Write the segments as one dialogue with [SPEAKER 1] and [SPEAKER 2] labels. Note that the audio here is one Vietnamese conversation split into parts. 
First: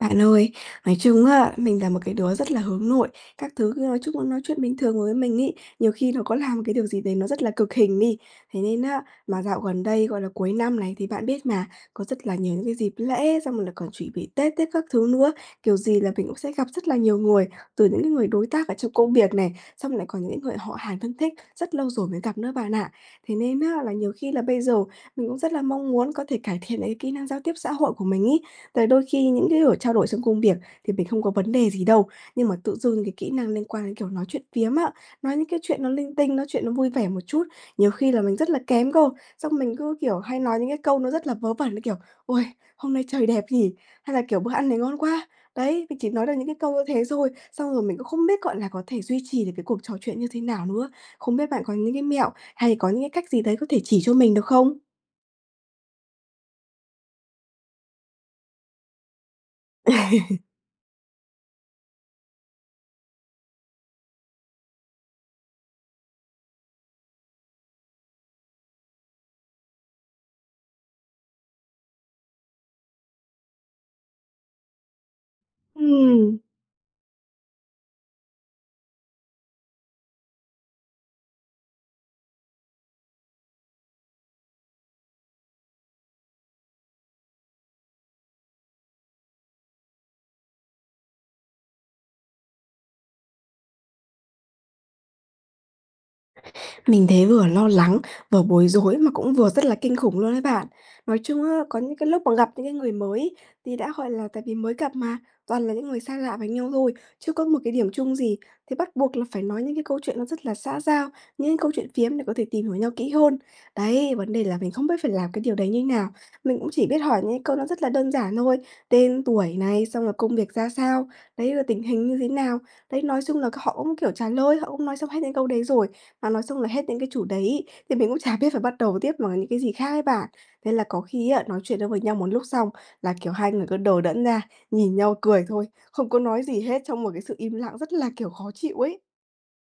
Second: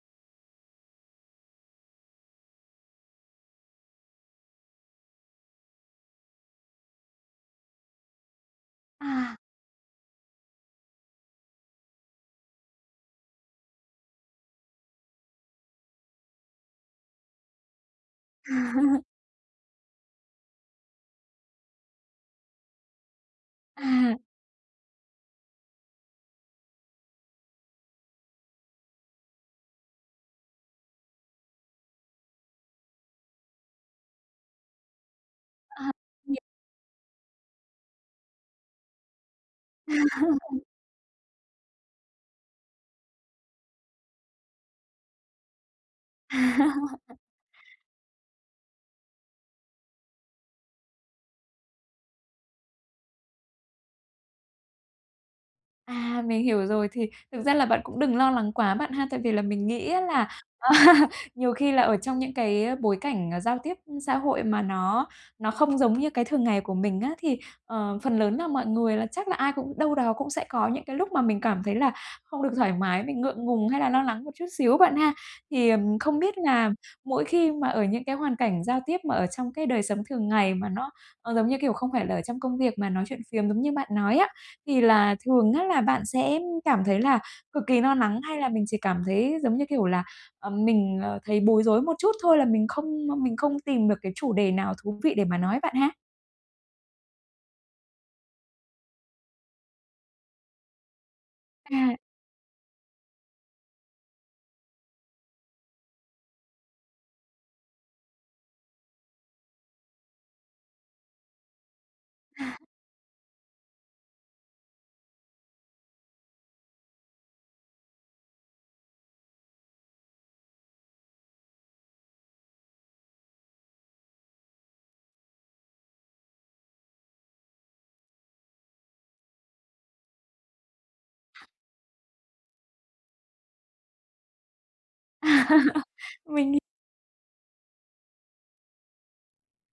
[SPEAKER 1] Bạn ơi, nói chung á, mình là một cái đứa rất là hướng nội, các thứ cứ nói chung là nói chuyện bình thường với mình ấy, nhiều khi nó có là một cái điều gì đấy nó rất là cực hình đi. Thế nên á
[SPEAKER 2] À.
[SPEAKER 1] mà dạo gần đây, gọi là, cuối năm này thì bạn biết mà, có rất là nhiều những cái dịp lễ xong rồi lại còn chỉ bị Tết tiếc các thứ nữa, kiểu gì là mình cũng sẽ gặp rất là nhiều người, từ những cái người đối tác
[SPEAKER 2] À.
[SPEAKER 1] ở trong công việc này, xong rồi lại còn những cái người họ hàng thân thích, rất lâu rồi mới gặp nữa bạn ạ. Thế nên á là nhiều
[SPEAKER 2] À.
[SPEAKER 1] khi là bây giờ mình cũng rất là mong muốn có thể cải thiện lại cái kỹ năng giao tiếp xã hội của mình ấy, tại đôi khi những cái ổi trao đổi trong công việc thì mình không có vấn đề gì đâu, nhưng mà tự dưng cái kỹ năng liên quan đến, kiểu, nói chuyện phiếm á, nói những cái chuyện
[SPEAKER 2] À
[SPEAKER 1] nó linh
[SPEAKER 2] hiểu.
[SPEAKER 1] tinh, nói chuyện nó vui vẻ một chút nhiều khi là mình rất là kém cơ. Xong mình cứ, kiểu, hay nói những cái câu nó rất là vớ vẩn, như kiểu: "Uầy! Hôm nay trời đẹp nhỉ," hay là, kiểu: "Bữa ăn này ngon quá," đấy, mình chỉ nói được những cái câu, ơ, thế
[SPEAKER 2] À.
[SPEAKER 1] xôi, xong rồi mình cũng không biết, gọi là, có thể duy trì được cái cuộc trò chuyện như thế nào nữa. Không biết bạn có những cái mẹo hay có những cái cách gì đấy có thể chỉ cho mình được không?
[SPEAKER 2] À, mình hiểu rồi, thì thực ra là bạn cũng đừng lo lắng quá bạn ha, tại vì là mình nghĩ á là, à, nhiều khi là ở trong những cái bối cảnh, ờ, giao tiếp xã hội mà nó nó không giống như cái thường ngày của mình á thì, ờ, phần lớn là mọi người là chắc là ai cũng đâu đó cũng sẽ có những cái lúc mà mình cảm thấy là không được thoải mái, mình ngượng ngùng hay là lo lắng một chút xíu, bạn ha? Thì, ừm, không biết
[SPEAKER 1] Ừm.
[SPEAKER 2] là mỗi khi mà ở những cái hoàn cảnh giao tiếp mà ở trong cái đời sống thường ngày mà nó, ờ, giống như, kiểu, không phải là ở trong công việc mà nói chuyện phiếm giống như bạn nói á, thì là thường á là bạn sẽ cảm thấy là cực kỳ lo lắng hay là mình chỉ cảm thấy, giống như kiểu, là, ờm, mình, ờ, thấy bối rối một chút thôi là mình không ơ, mình không tìm được cái chủ đề nào thú vị để mà nói bạn ha?
[SPEAKER 1] Mình thấy vừa lo lắng, vừa bối rối mà cũng vừa rất là kinh khủng luôn ấy bạn. Nói chung á, có những
[SPEAKER 2] À.
[SPEAKER 1] cái lúc mà gặp những cái người mới thì đã, gọi là, tại vì mới gặp mà, toàn là những người xa lạ với nhau thôi, chưa có một cái điểm chung gì, thì bắt buộc là phải nói những cái câu chuyện nó rất là xã giao, những cái câu chuyện phiếm để có thể
[SPEAKER 2] À.
[SPEAKER 1] tìm hiểu nhau kỹ hơn. Đấy, vấn đề là mình không biết phải làm cái điều đấy như nào? Mình cũng chỉ biết hỏi những cái câu nó rất là là đơn giản thôi, tên tuổi này, xong rồi công việc ra sao, đấy, rồi tình hình như thế nào. Đấy, nói chung là c họ cũng, kiểu, trả lời, họ cũng nói xong hết những câu đấy rồi, mà nói xong là hết những cái chủ đề ấy, thì mình cũng chả biết phải bắt đầu tiếp bằng những cái gì khác ấy bạn. Thê là có khi á, nói chuyện được với nhau một lúc xong là, kiểu, hai người cứ đờ đẫn ra, nhìn nhau
[SPEAKER 2] À,
[SPEAKER 1] cười thôi, không có nói
[SPEAKER 2] mình h
[SPEAKER 1] gì hết trong một cái sự im lặng rất là, kiểu, khó chịu ấy.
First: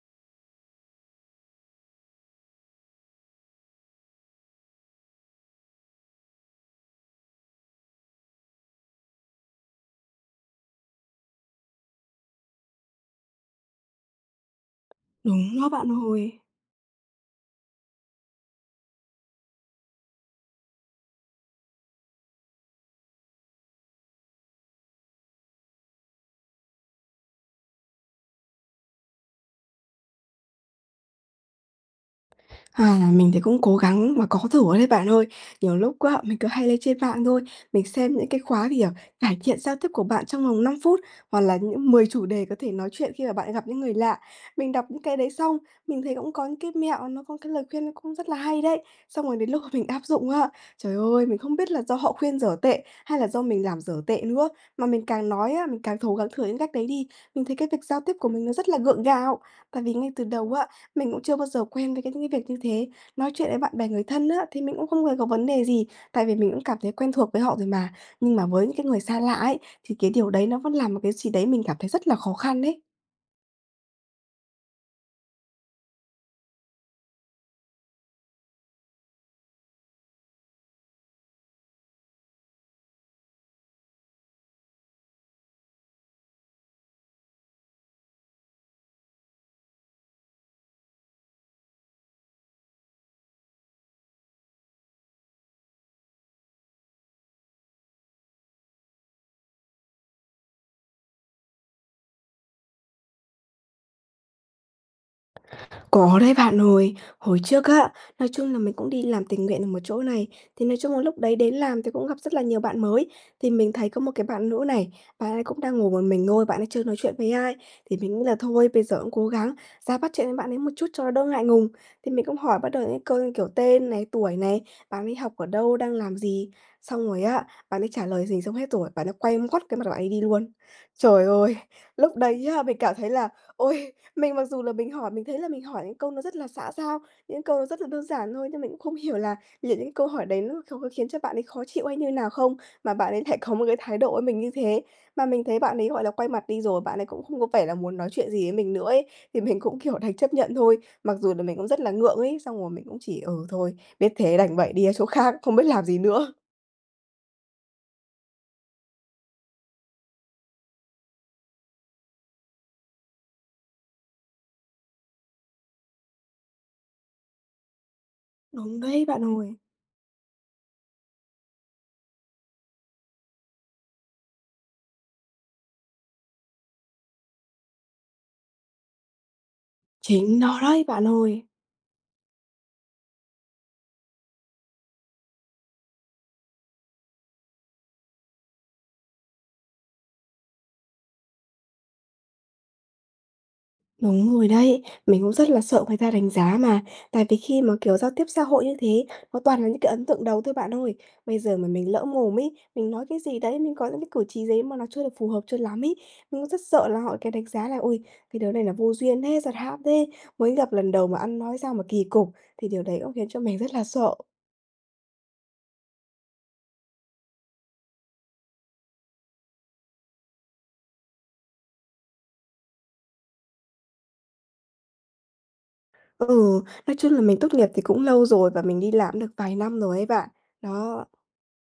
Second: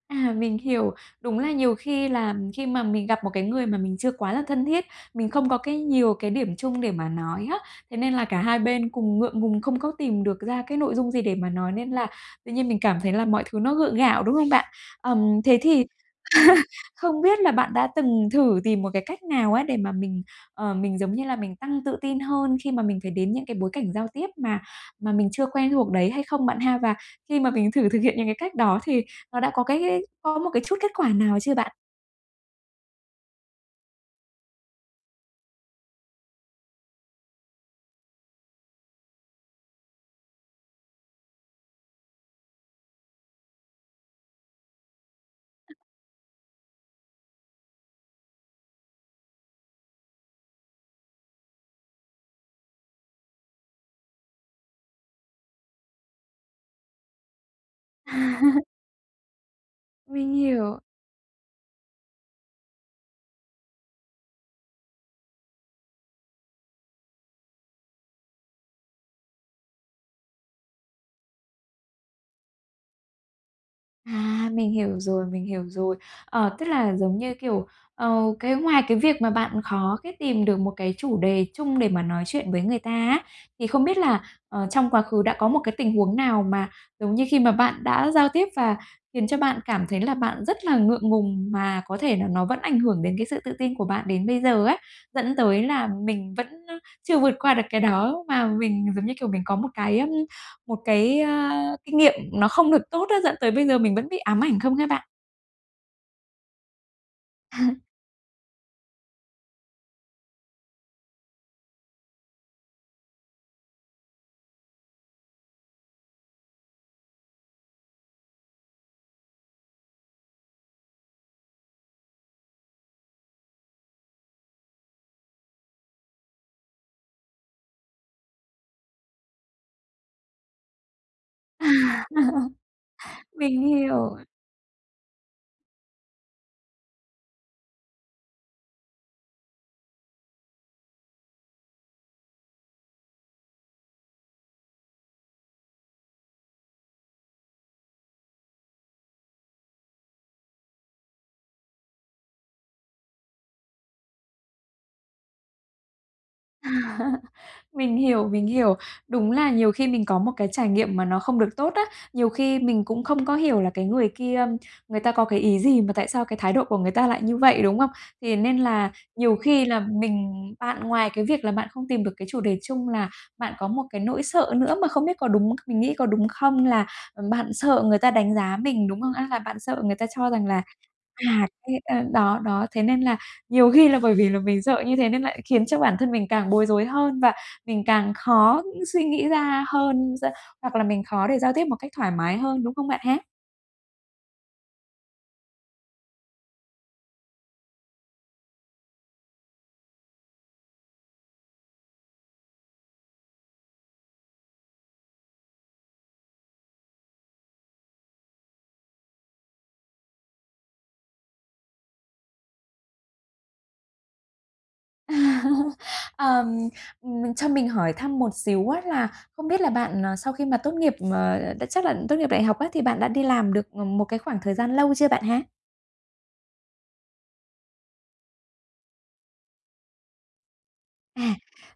[SPEAKER 2] À, mình hiểu. Đúng là nhiều khi làm khi mà mình gặp một cái người mà mình chưa quá là thân thiết, mình không có cái nhiều cái điểm chung để mà nói á, thế nên là cả hai bên cùng ngượng ngùng không có tìm được ra cái nội dung gì để mà nói, nên là tự nhiên mình cảm thấy là mọi thứ nó gượng gạo, đúng không bạn? Ờm, thế
[SPEAKER 1] Đúng đó
[SPEAKER 2] thì
[SPEAKER 1] bạn ơi.
[SPEAKER 2] không biết là bạn đã từng thử tìm một cái cách nào á, để mà mình, ờ, mình, giống như là, mình tăng tự tin hơn khi mà mình phải đến những cái bối cảnh giao tiếp mà mà mình chưa quen thuộc đấy hay không bạn ha? Và khi mà mình thử thực hiện những cái cách đó thì nó đã có cái cái có một cái chút kết quả nào chưa bạn?
[SPEAKER 1] À, mình thì cũng cố gắng mà có thử đấy bạn ơi. Nhiều lúc á mình cứ hay lên trên mạng thôi, mình xem những cái khóa gì à cải thiện giao tiếp của bạn trong vòng 5 phút hoặc là những 10 chủ đề có thể nói chuyện khi mà bạn gặp những người lạ. Mình đọc những cái đấy xong, mình thấy cũng có những cái mẹo, nó có cái lời khuyên cũng rất là hay đấy. Xong rồi đến lúc mà mình áp dụng á, trời ơi, mình không biết là do họ khuyên dở tệ hay là do mình làm dở tệ nữa mà mình càng nói á, mình càng thố gắng thử những cách đấy đi, mình thấy cái việc giao tiếp của mình nó rất là gượng gạo. Tại vì ngay từ
[SPEAKER 2] Mình
[SPEAKER 1] đầu á,
[SPEAKER 2] hiểu.
[SPEAKER 1] mình cũng chưa bao giờ quen với cái những cái việc như thế. Nói chuyện với bạn bè người thân á, thì mình cũng không hề có vấn đề gì tại vì mình cũng cảm thấy quen thuộc với họ rồi mà, nhưng mà với những cái người xa lạ ấy, thì cái điều đấy nó vẫn làm một cái gì đấy mình cảm thấy rất là khó khăn ấy.
[SPEAKER 2] À, mình hiểu rồi, mình hiểu rồi. Ờ, tức là giống như, kiểu, ờ, cái ngoài cái việc mà bạn khó cái tìm được một cái chủ đề chung để mà nói chuyện với người ta á, thì không biết là, ờ, trong quá khứ đã có một cái tình huống nào mà giống như khi mà bạn đã giao tiếp và khiến cho bạn cảm thấy là bạn rất là ngượng ngùng mà có thể là nó vẫn ảnh hưởng đến cái sự tự tin của bạn đến bây giờ ấy, dẫn tới là mình vẫn, ơ, chưa vượt qua được cái đó mà mình giống như, kiểu, mình có một cái, ờm, một cái, ơ, kinh nghiệm nó không được tốt á, dẫn tới bây giờ mình vẫn bị ám ảnh không ha bạn?
[SPEAKER 1] Có đấy bạn ơi, hồi trước
[SPEAKER 2] À.
[SPEAKER 1] á, nói chung là mình cũng đi làm tình nguyện ở một chỗ này, thì nói chung là lúc đấy đến làm thì cũng gặp rất là nhiều bạn mới. Thì mình thấy có một cái bạn nữ này, bạn ấy cũng đang ngồi một mình thôi, bạn ấy chưa nói chuyện với ai, thì mình nghĩ là "Thôi bây giờ cũng cố gắng ra bắt chuyện với bạn ấy một chút cho nó đỡ ngại ngùng." Thì mình cũng hỏi bắt đầu những câu như, kiểu, tên này, tuổi này, bạn ấy học ở đâu, đang làm gì, xong rồi á bạn ấy trả lời gì xong hết rồi bạn ấy quay ngoắt cái mặt bạn ấy đi luôn. Trời ơi!
[SPEAKER 2] À!
[SPEAKER 1] Lúc đấy á, mình cảm thấy là
[SPEAKER 2] Mình
[SPEAKER 1] ôi,
[SPEAKER 2] hiểu.
[SPEAKER 1] mình mặc dù là mình hỏi mình thấy là mình hỏi những câu nó rất là xã giao, những câu rất là đơn giản thôi nhưng mình cũng không hiểu là liệu những cái câu hỏi đấy nó nó có khiến cho bạn ấy khó chịu hay như nào không, mà bạn ấy lại có một cái thái độ với mình như thế? Mà mình thấy bạn ấy, gọi là, quay mặt đi rồi bạn ấy cũng không có vẻ là muốn nói chuyện gì với mình nữa ấy, thì mình cũng, kiểu, đành chấp nhận thôi, mặc dù là mình cũng rất là ngượng ấy. Xong rồi mình cũng chỉ: "Ừ, thôi, biết thế đành vậy đi ra chỗ khác, không biết làm gì nữa."
[SPEAKER 2] À, mình hiểu, mình hiểu. Đúng là nhiều khi mình có một cái trải nghiệm mà nó không được tốt á, nhiều khi mình cũng không có hiểu là cái người kia người ta có cái ý gì mà tại sao cái thái độ của người ta lại như vậy, đúng không? Thì nên
[SPEAKER 1] Đúng
[SPEAKER 2] là
[SPEAKER 1] đấy, bạn
[SPEAKER 2] nhiều
[SPEAKER 1] ơi.
[SPEAKER 2] khi là mình bạn ngoài cái việc là bạn không tìm được cái chủ đề chung là bạn có một cái nỗi sợ nữa, mà không biết có đúng mình nghĩ có đúng không? Là, ờ, bạn sợ người ta đánh giá mình, đúng không? A, là bạn sợ người ta cho
[SPEAKER 1] Chính
[SPEAKER 2] rằng
[SPEAKER 1] nó
[SPEAKER 2] là,
[SPEAKER 1] đấy, bạn ơi.
[SPEAKER 2] à, cái ờ, đó đó, thế nên là nhiều khi là bởi vì là mình sợ như thế nên lại khiến cho bản thân mình càng bối rối hơn, và mình càng khó những suy nghĩ ra hơn dơ hoặc là mình khó để giao tiếp một cách thoải mái hơn, đúng không bạn ha?
[SPEAKER 1] Đúng rồi đấy, mình cũng rất là sợ người ta đánh giá mà. Tại vì khi mà, kiểu, giao tiếp xã hội như thế, nó toàn là những cái ấn tượng đầu thôi bạn ơi. Bây giờ mà mình lỡ mồm ấy, mình nói cái gì đấy, mình có những cái cử chỉ gì ấy mà nó chưa được phù hợp cho lắm ấy, nhưng rất sợ là họ cái đánh giá là "Ôi, cái đứa này là vô duyên thế, giật hãm thế, mới gặp lần đầu mà ăn nói sao mà kỳ cục!" Thì điều đấy cũng khiến cho mình rất là sợ.
[SPEAKER 2] Ờm, ừm, cho mình hỏi thăm một xíu á là không biết là bạn, ờ, sau khi mà tốt nghiệp, ờ, chắc là tốt nghiệp đại học á, thì bạn đã đi làm được một cái khoảng thời gian lâu chưa bạn ha?
[SPEAKER 1] Ừ, nói chung là mình tốt nghiệp thì cũng lâu rồi, và mình đi làm cũng được vài năm rồi ấy bạn, đó.
[SPEAKER 2] À,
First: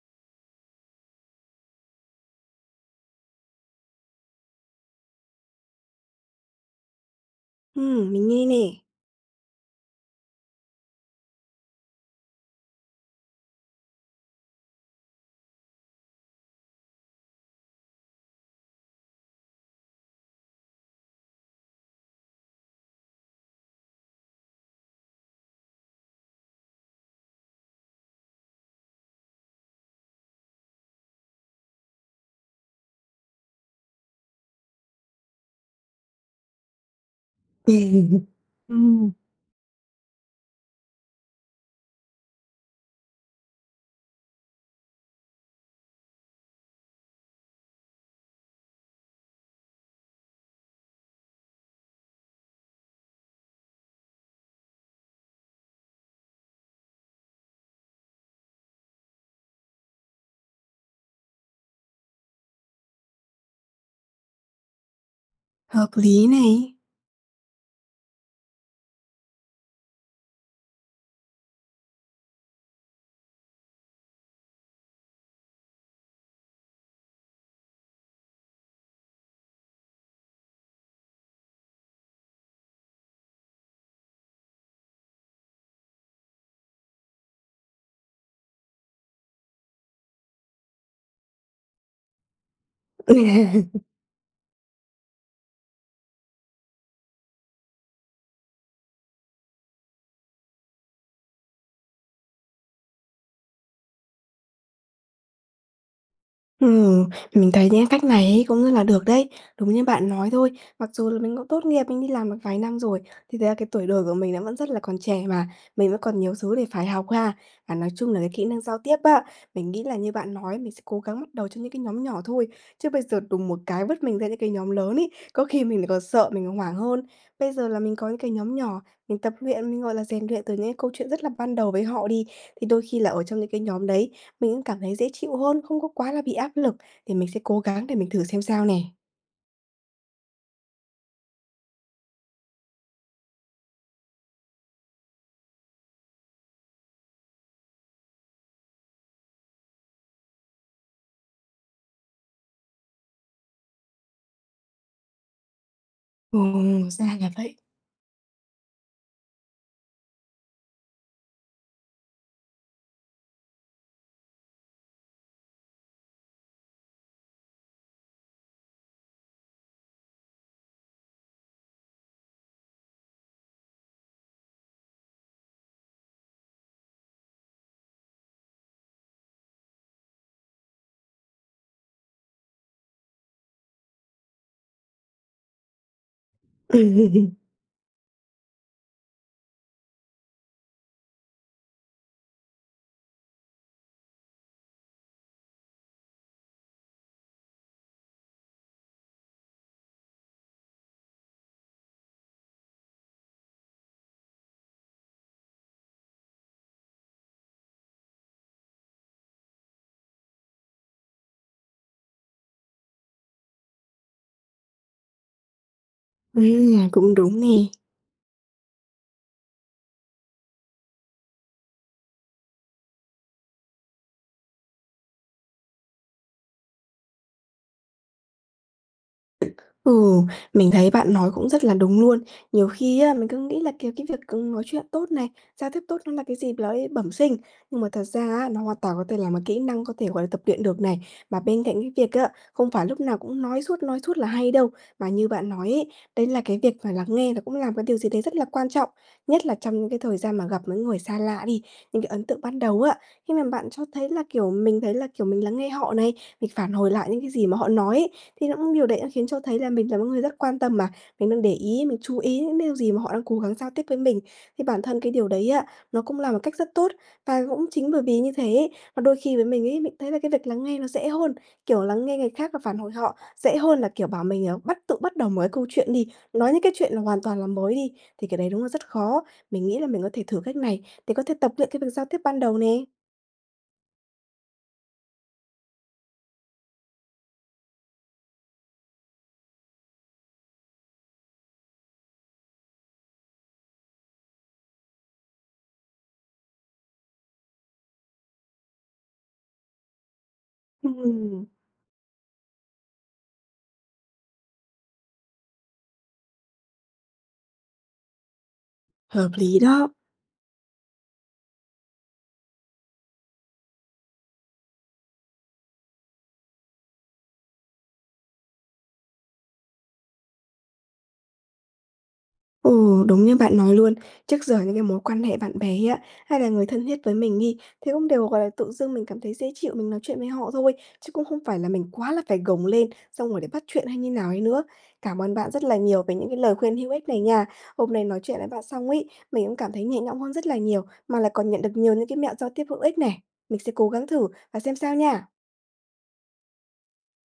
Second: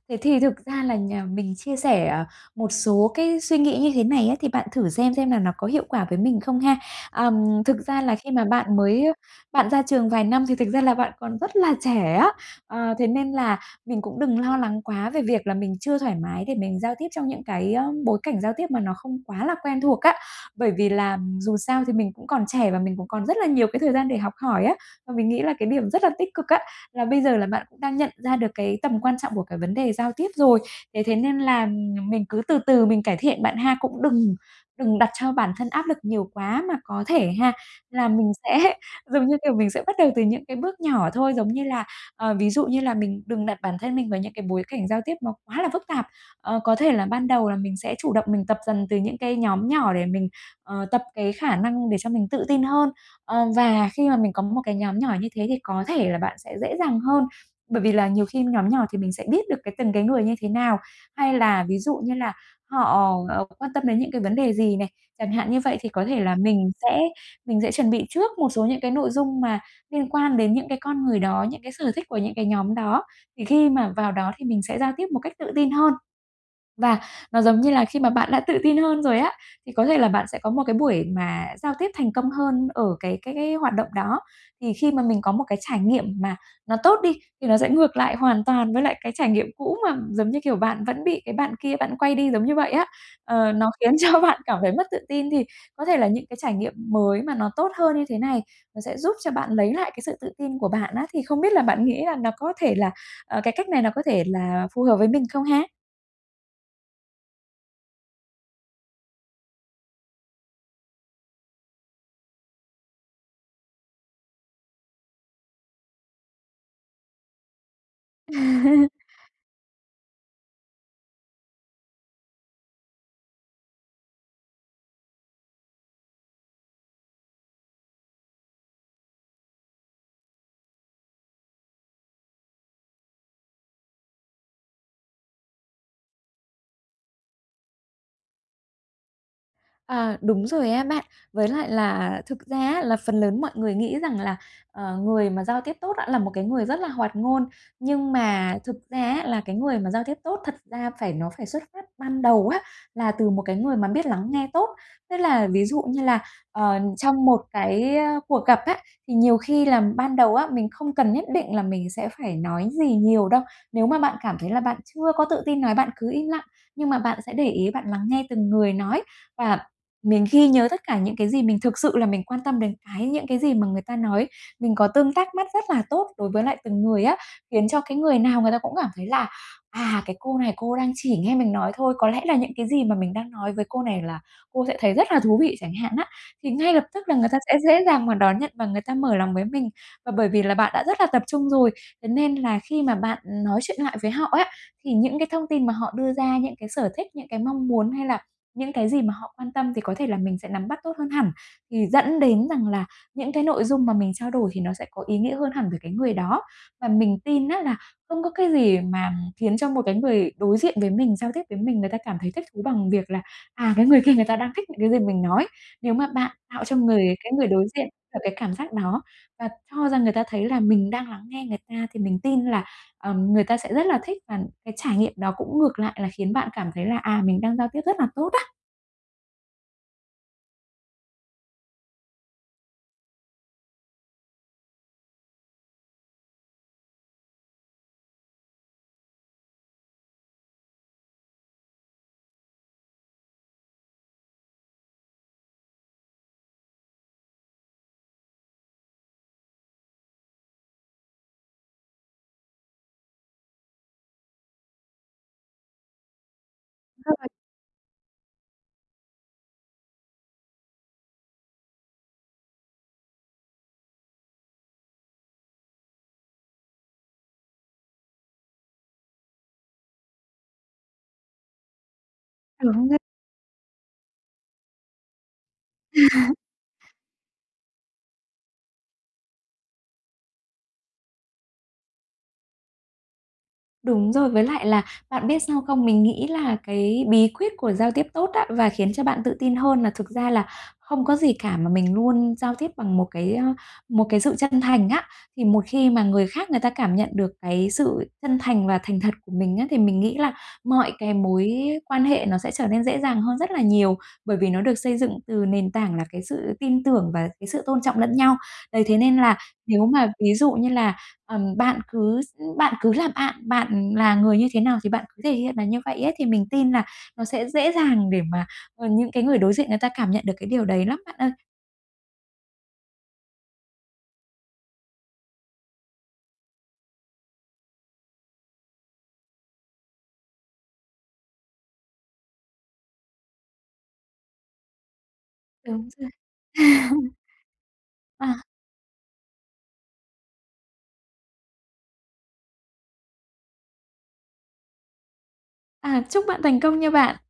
[SPEAKER 2] thế thì thực ra là nhà mình chia sẻ, ờ, một số cái suy nghĩ như thế này á, thì bạn thử xem xem là nó có hiệu quả với mình không ha. Ờm, thực ra
[SPEAKER 1] Ừm,
[SPEAKER 2] là
[SPEAKER 1] mình
[SPEAKER 2] khi
[SPEAKER 1] nghe
[SPEAKER 2] mà bạn
[SPEAKER 1] nè.
[SPEAKER 2] mới bạn ra trường vài năm thì thực ra là bạn còn rất là trẻ á, ờ, thế nên là mình cũng đừng lo lắng quá về việc là mình chưa thoải mái để mình giao tiếp trong những cái bối cảnh giao tiếp mà nó không quá là quen thuộc á. Bởi vì là, dù sao thì mình cũng còn trẻ, và mình cũng còn rất là nhiều cái thời gian để học hỏi á. Và mình nghĩ là cái điểm rất là tích cực á, là bây giờ là bạn cũng đang nhận ra được cái tầm quan trọng của cái vấn đề giao tiếp rồi. Đấy, thế nên là, ưm, mình cứ từ từ mình cải thiện bạn ha, cũng đừng đừng đặt cho bản thân áp lực nhiều quá, mà có thể ha, là mình sẽ,
[SPEAKER 1] ừm.
[SPEAKER 2] giống như kiểu, mình sẽ bắt đầu từ những cái bước nhỏ thôi, giống như là, ờ, ví dụ như là mình đừng đặt bản thân mình vào những cái bối cảnh giao tiếp nó quá là phức tạp, ờ, có thể là ban đầu là mình sẽ chủ động mình tập dần từ những cái nhóm nhỏ, để mình, ờ, tập cái khả năng để cho mình tự tin hơn. Ờ, và khi mà mình có một cái nhóm nhỏ như thế thì có thể là bạn sẽ dễ dàng hơn, bởi vì là nhiều khi nhóm nhỏ thì mình sẽ biết được cái từng cái người như thế nào, hay là ví dụ như là, họ, ờ, cũng quan tâm đến những cái vấn đề gì nè. Chẳng hạn như vậy
[SPEAKER 1] Hợp
[SPEAKER 2] thì có thể
[SPEAKER 1] lý
[SPEAKER 2] là mình
[SPEAKER 1] này.
[SPEAKER 2] sẽ mình sẽ chuẩn bị trước một số những cái nội dung mà liên quan đến những cái con người đó, những cái sở thích của những cái nhóm đó, thì khi mà vào đó, thì mình sẽ giao tiếp một cách tự tin hơn. Và, nó giống như là khi mà bạn đã tự tin hơn rồi á, thì có thể là bạn sẽ có một cái buổi mà giao tiếp thành công hơn, ở cái cái cái hoạt động đó. Thì khi mà mình có một cái trải nghiệm mà nó tốt đi, thì nó sẽ ngược lại hoàn toàn với lại cái trải nghiệm cũ, mà, giống như kiểu, bạn vẫn bị cái bạn kia bản quay đi giống như vậy á. Ờ, nó khiến cho bạn cảm thấy mất tự tin thì, có thể là những cái trải nghiệm mới mà nó tốt hơn như thế này, nó sẽ giúp cho bạn lấy lại cái sự tự tin của bạn á. Thì không biết là bạn nghĩ là nó có thể là, ờ, cái cách này nó có thể là phù hợp với mình không ha?
[SPEAKER 1] Ừm, mình thấy những cái cách này ấy cũng rất là được đấy. Đúng như bạn nói thôi, mặc dù là mình cũng tốt nghiệp, mình đi làm được vài năm rồi, thì thực ra cái tuổi đời của mình nó vẫn rất là còn trẻ mà, mình vẫn còn nhiều xứ để phải học ha. Và nói chung là cái kỹ năng giao tiếp á, mình nghĩ là như bạn nói, mình sẽ cố gắng bắt đầu trong những cái nhóm nhỏ thôi, chứ bây giờ đùng một cái vứt mình ra những cái nhóm lớn ấy, có khi mình lại còn sợ, mình hoảng hơn. Bây giờ là mình có những cái nhóm nhỏ, mình tập luyện, mình, gọi là, rèn luyện từ những cái câu chuyện rất là ban đầu với họ đi, thì đôi khi là ở trong những cái nhóm đấy, mình cũng cảm thấy dễ chịu hơn, không có quá là bị áp lực, thì mình sẽ cố gắng để mình thử xem sao nè.
[SPEAKER 2] À, đúng rồi á bạn. Với lại là thực ra á, là phần lớn mọi người nghĩ rằng là, ờ, người mà giao tiếp tốt đã là một cái người rất là hoạt ngôn, nhưng mà thực ra á là cái người mà giao tiếp tốt thật ra phải nó phải xuất phát ban đầu á là từ một cái người mà biết lắng nghe tốt. Tức là ví dụ như là,
[SPEAKER 1] Ồ!
[SPEAKER 2] ờ,
[SPEAKER 1] Ra
[SPEAKER 2] trong
[SPEAKER 1] là
[SPEAKER 2] một
[SPEAKER 1] vậy.
[SPEAKER 2] cái, ơ, cuộc gặp á, thì nhiều khi là ban đầu á, mình không cần nhất định là mình sẽ phải nói gì nhiều đâu, nếu mà bạn cảm thấy là bạn chưa có tự tin nói, bạn cứ im lặng, nhưng mà bạn sẽ để ý bạn lắng nghe từng người nói và mình ghi nhớ tất cả những cái gì mình thực sự là mình quan tâm đến cái những cái gì mà người ta nói. Mình có tương tác mắt rất là tốt đối với lại từng người á, khiến cho cái người nào người ta cũng cảm thấy là: "À, cái cô này cô ấy đang chỉ nghe mình nói thôi, có lẽ là những cái gì mà mình đang nói với cô này là cô sẽ thấy rất là thú vị" chẳng hạn á, thì ngay lập tức là người
[SPEAKER 1] Ừm.
[SPEAKER 2] ta sẽ dễ dàng mà đón nhận và người ta mở lòng với mình. Và bởi vì là bạn đã rất là tập trung rồi, thế nên là khi mà bạn nói chuyện lại với họ á, thì những cái thông tin mà họ đưa ra, những cái sở thích, những cái mong muốn hay là những cái gì mà họ quan tâm thì có thể là mình sẽ nắm bắt tốt hơn hẳn, thì dẫn đến rằng là những cái nội dung mà mình trao đổi thì nó sẽ có ý nghĩa hơn hẳn với cái người đó. Và mình tin á là không có cái gì mà khiến cho một cái người đối diện với mình, giao tiếp với mình người ta cảm thấy thích thú bằng việc là, à, cái người kia người ta đang thích những cái gì mình nói. Nếu mà bạn tạo cho
[SPEAKER 1] Ừm,
[SPEAKER 2] người
[SPEAKER 1] cũng
[SPEAKER 2] cái
[SPEAKER 1] đúng
[SPEAKER 2] người
[SPEAKER 1] nè.
[SPEAKER 2] đối diện được cái cảm giác đó và cho rằng người ta thấy là mình đang lắng nghe người ta thì mình tin là, ờm, người ta sẽ rất là thích và cái trải nghiệm đó cũng ngược lại là khiến bạn cảm thấy là: "À, mình đang giao tiếp rất là tốt" á.
[SPEAKER 1] Ừ, mình thấy bạn nói cũng rất là đúng luôn. Nhiều khi á, mình cứ nghĩ là cái cái việc, ừ, nói chuyện tốt này, giao tiếp tốt nó là cái gì b lói bẩm sinh, nhưng mà thật ra á, nó hoàn toàn có thể là một kỹ năng có thể, gọi là, tập luyện được này. Mà bên cạnh cái việc á, không phải lúc nào cũng nói suốt, nói suốt là hay đâu, mà như bạn nói ấy, đấy là cái việc phải lắng nghe nó cũng là cái điều gì đấy rất là quan trọng, nhất là trong những cái thời gian mà gặp những người xa lạ đi, những cái ấn tượng ban đầu á, khi mà bạn cho thấy là, kiểu, mình thấy là, kiểu, mình lắng nghe họ này, mình phản hồi
[SPEAKER 2] Đúng
[SPEAKER 1] lại những
[SPEAKER 2] rồi.
[SPEAKER 1] cái gì mà họ nói ấy, thì những điều đấy đã khiến cho thấy là mình là một cái người rất quan tâm mà, mình đang để ý, mình chú ý những điều gì mà họ đang cố gắng giao tiếp với mình. Thì bản thân cái điều đấy á, nó cũng là một cách rất tốt và cũng chính bởi vì như thế ấy, mà đôi khi với mình ấy, mình thấy là cái việc lắng nghe nó dễ hơn, kiểu, lắng nghe người khác và phản
[SPEAKER 2] Đúng
[SPEAKER 1] hồi
[SPEAKER 2] nh
[SPEAKER 1] họ dễ hơn là, kiểu, bảo mình, ờ, bắt tự bắt đầu một cái câu chuyện đi, nói những cái chuyện là hoàn toàn là mới đi, thì cái đấy đúng là rất khó. Mình nghĩ là mình có thể thử cách này để có thể tập luyện cái việc giao tiếp ban đầu nè.
[SPEAKER 2] Đúng rồi, với lại là bạn biết sao không? Mình nghĩ là cái bí quyết của giao tiếp tốt á và khiến cho bạn tự tin hơn là thực ra là không có gì cả, mà mình luôn giao tiếp bằng một cái, ơ, một cái sự chân thành á. Thì một khi mà người khác người ta cảm nhận được cái sự chân thành và thành thật của mình á, thì mình nghĩ là mọi cái
[SPEAKER 1] Ừm.
[SPEAKER 2] mối quan hệ nó sẽ trở nên dễ dàng hơn rất là nhiều bởi vì nó được xây dựng từ nền tảng là cái sự tin tưởng và cái sự tôn trọng lẫn nhau. Đấy, thế nên
[SPEAKER 1] Hợp
[SPEAKER 2] là
[SPEAKER 1] lý
[SPEAKER 2] nếu
[SPEAKER 1] đó.
[SPEAKER 2] mà ví dụ như là, ờm, bạn cứ s bạn cứ là bạn, bạn là người như thế nào thì bạn cứ thể hiện là như vậy ấy, thì mình tin là nó sẽ dễ dàng để mà, ờ, những cái người đối diện người ta cảm nhận được cái điều đấy lắm bạn ơi.
[SPEAKER 1] Ồ, đúng như bạn nói luôn, trước giờ những cái mối quan hệ bạn bè ấy ạ, hay là người thân thiết với mình đi, thế cũng đều, gọi là, tự dưng mình cảm thấy dễ chịu, mình nói chuyện với họ thôi, chứ cũng không phải là mình quá là phải gồng lên, xong rồi để bắt chuyện hay như nào ấy nữa. Cảm ơn bạn rất là
[SPEAKER 2] Đúng
[SPEAKER 1] nhiều
[SPEAKER 2] rồi.
[SPEAKER 1] về những cái lời khuyên hữu ích này nha. Hôm nay nói chuyện
[SPEAKER 2] À.
[SPEAKER 1] với bạn xong ấy, mình cũng cảm thấy nhẹ nhõm hơn rất là nhiều, mà lại còn nhận được nhiều những cái mẹo giao tiếp hữu ích này, mình sẽ cố gắng thử và xem sao nha.
[SPEAKER 2] À, chúc bạn thành công nha bạn.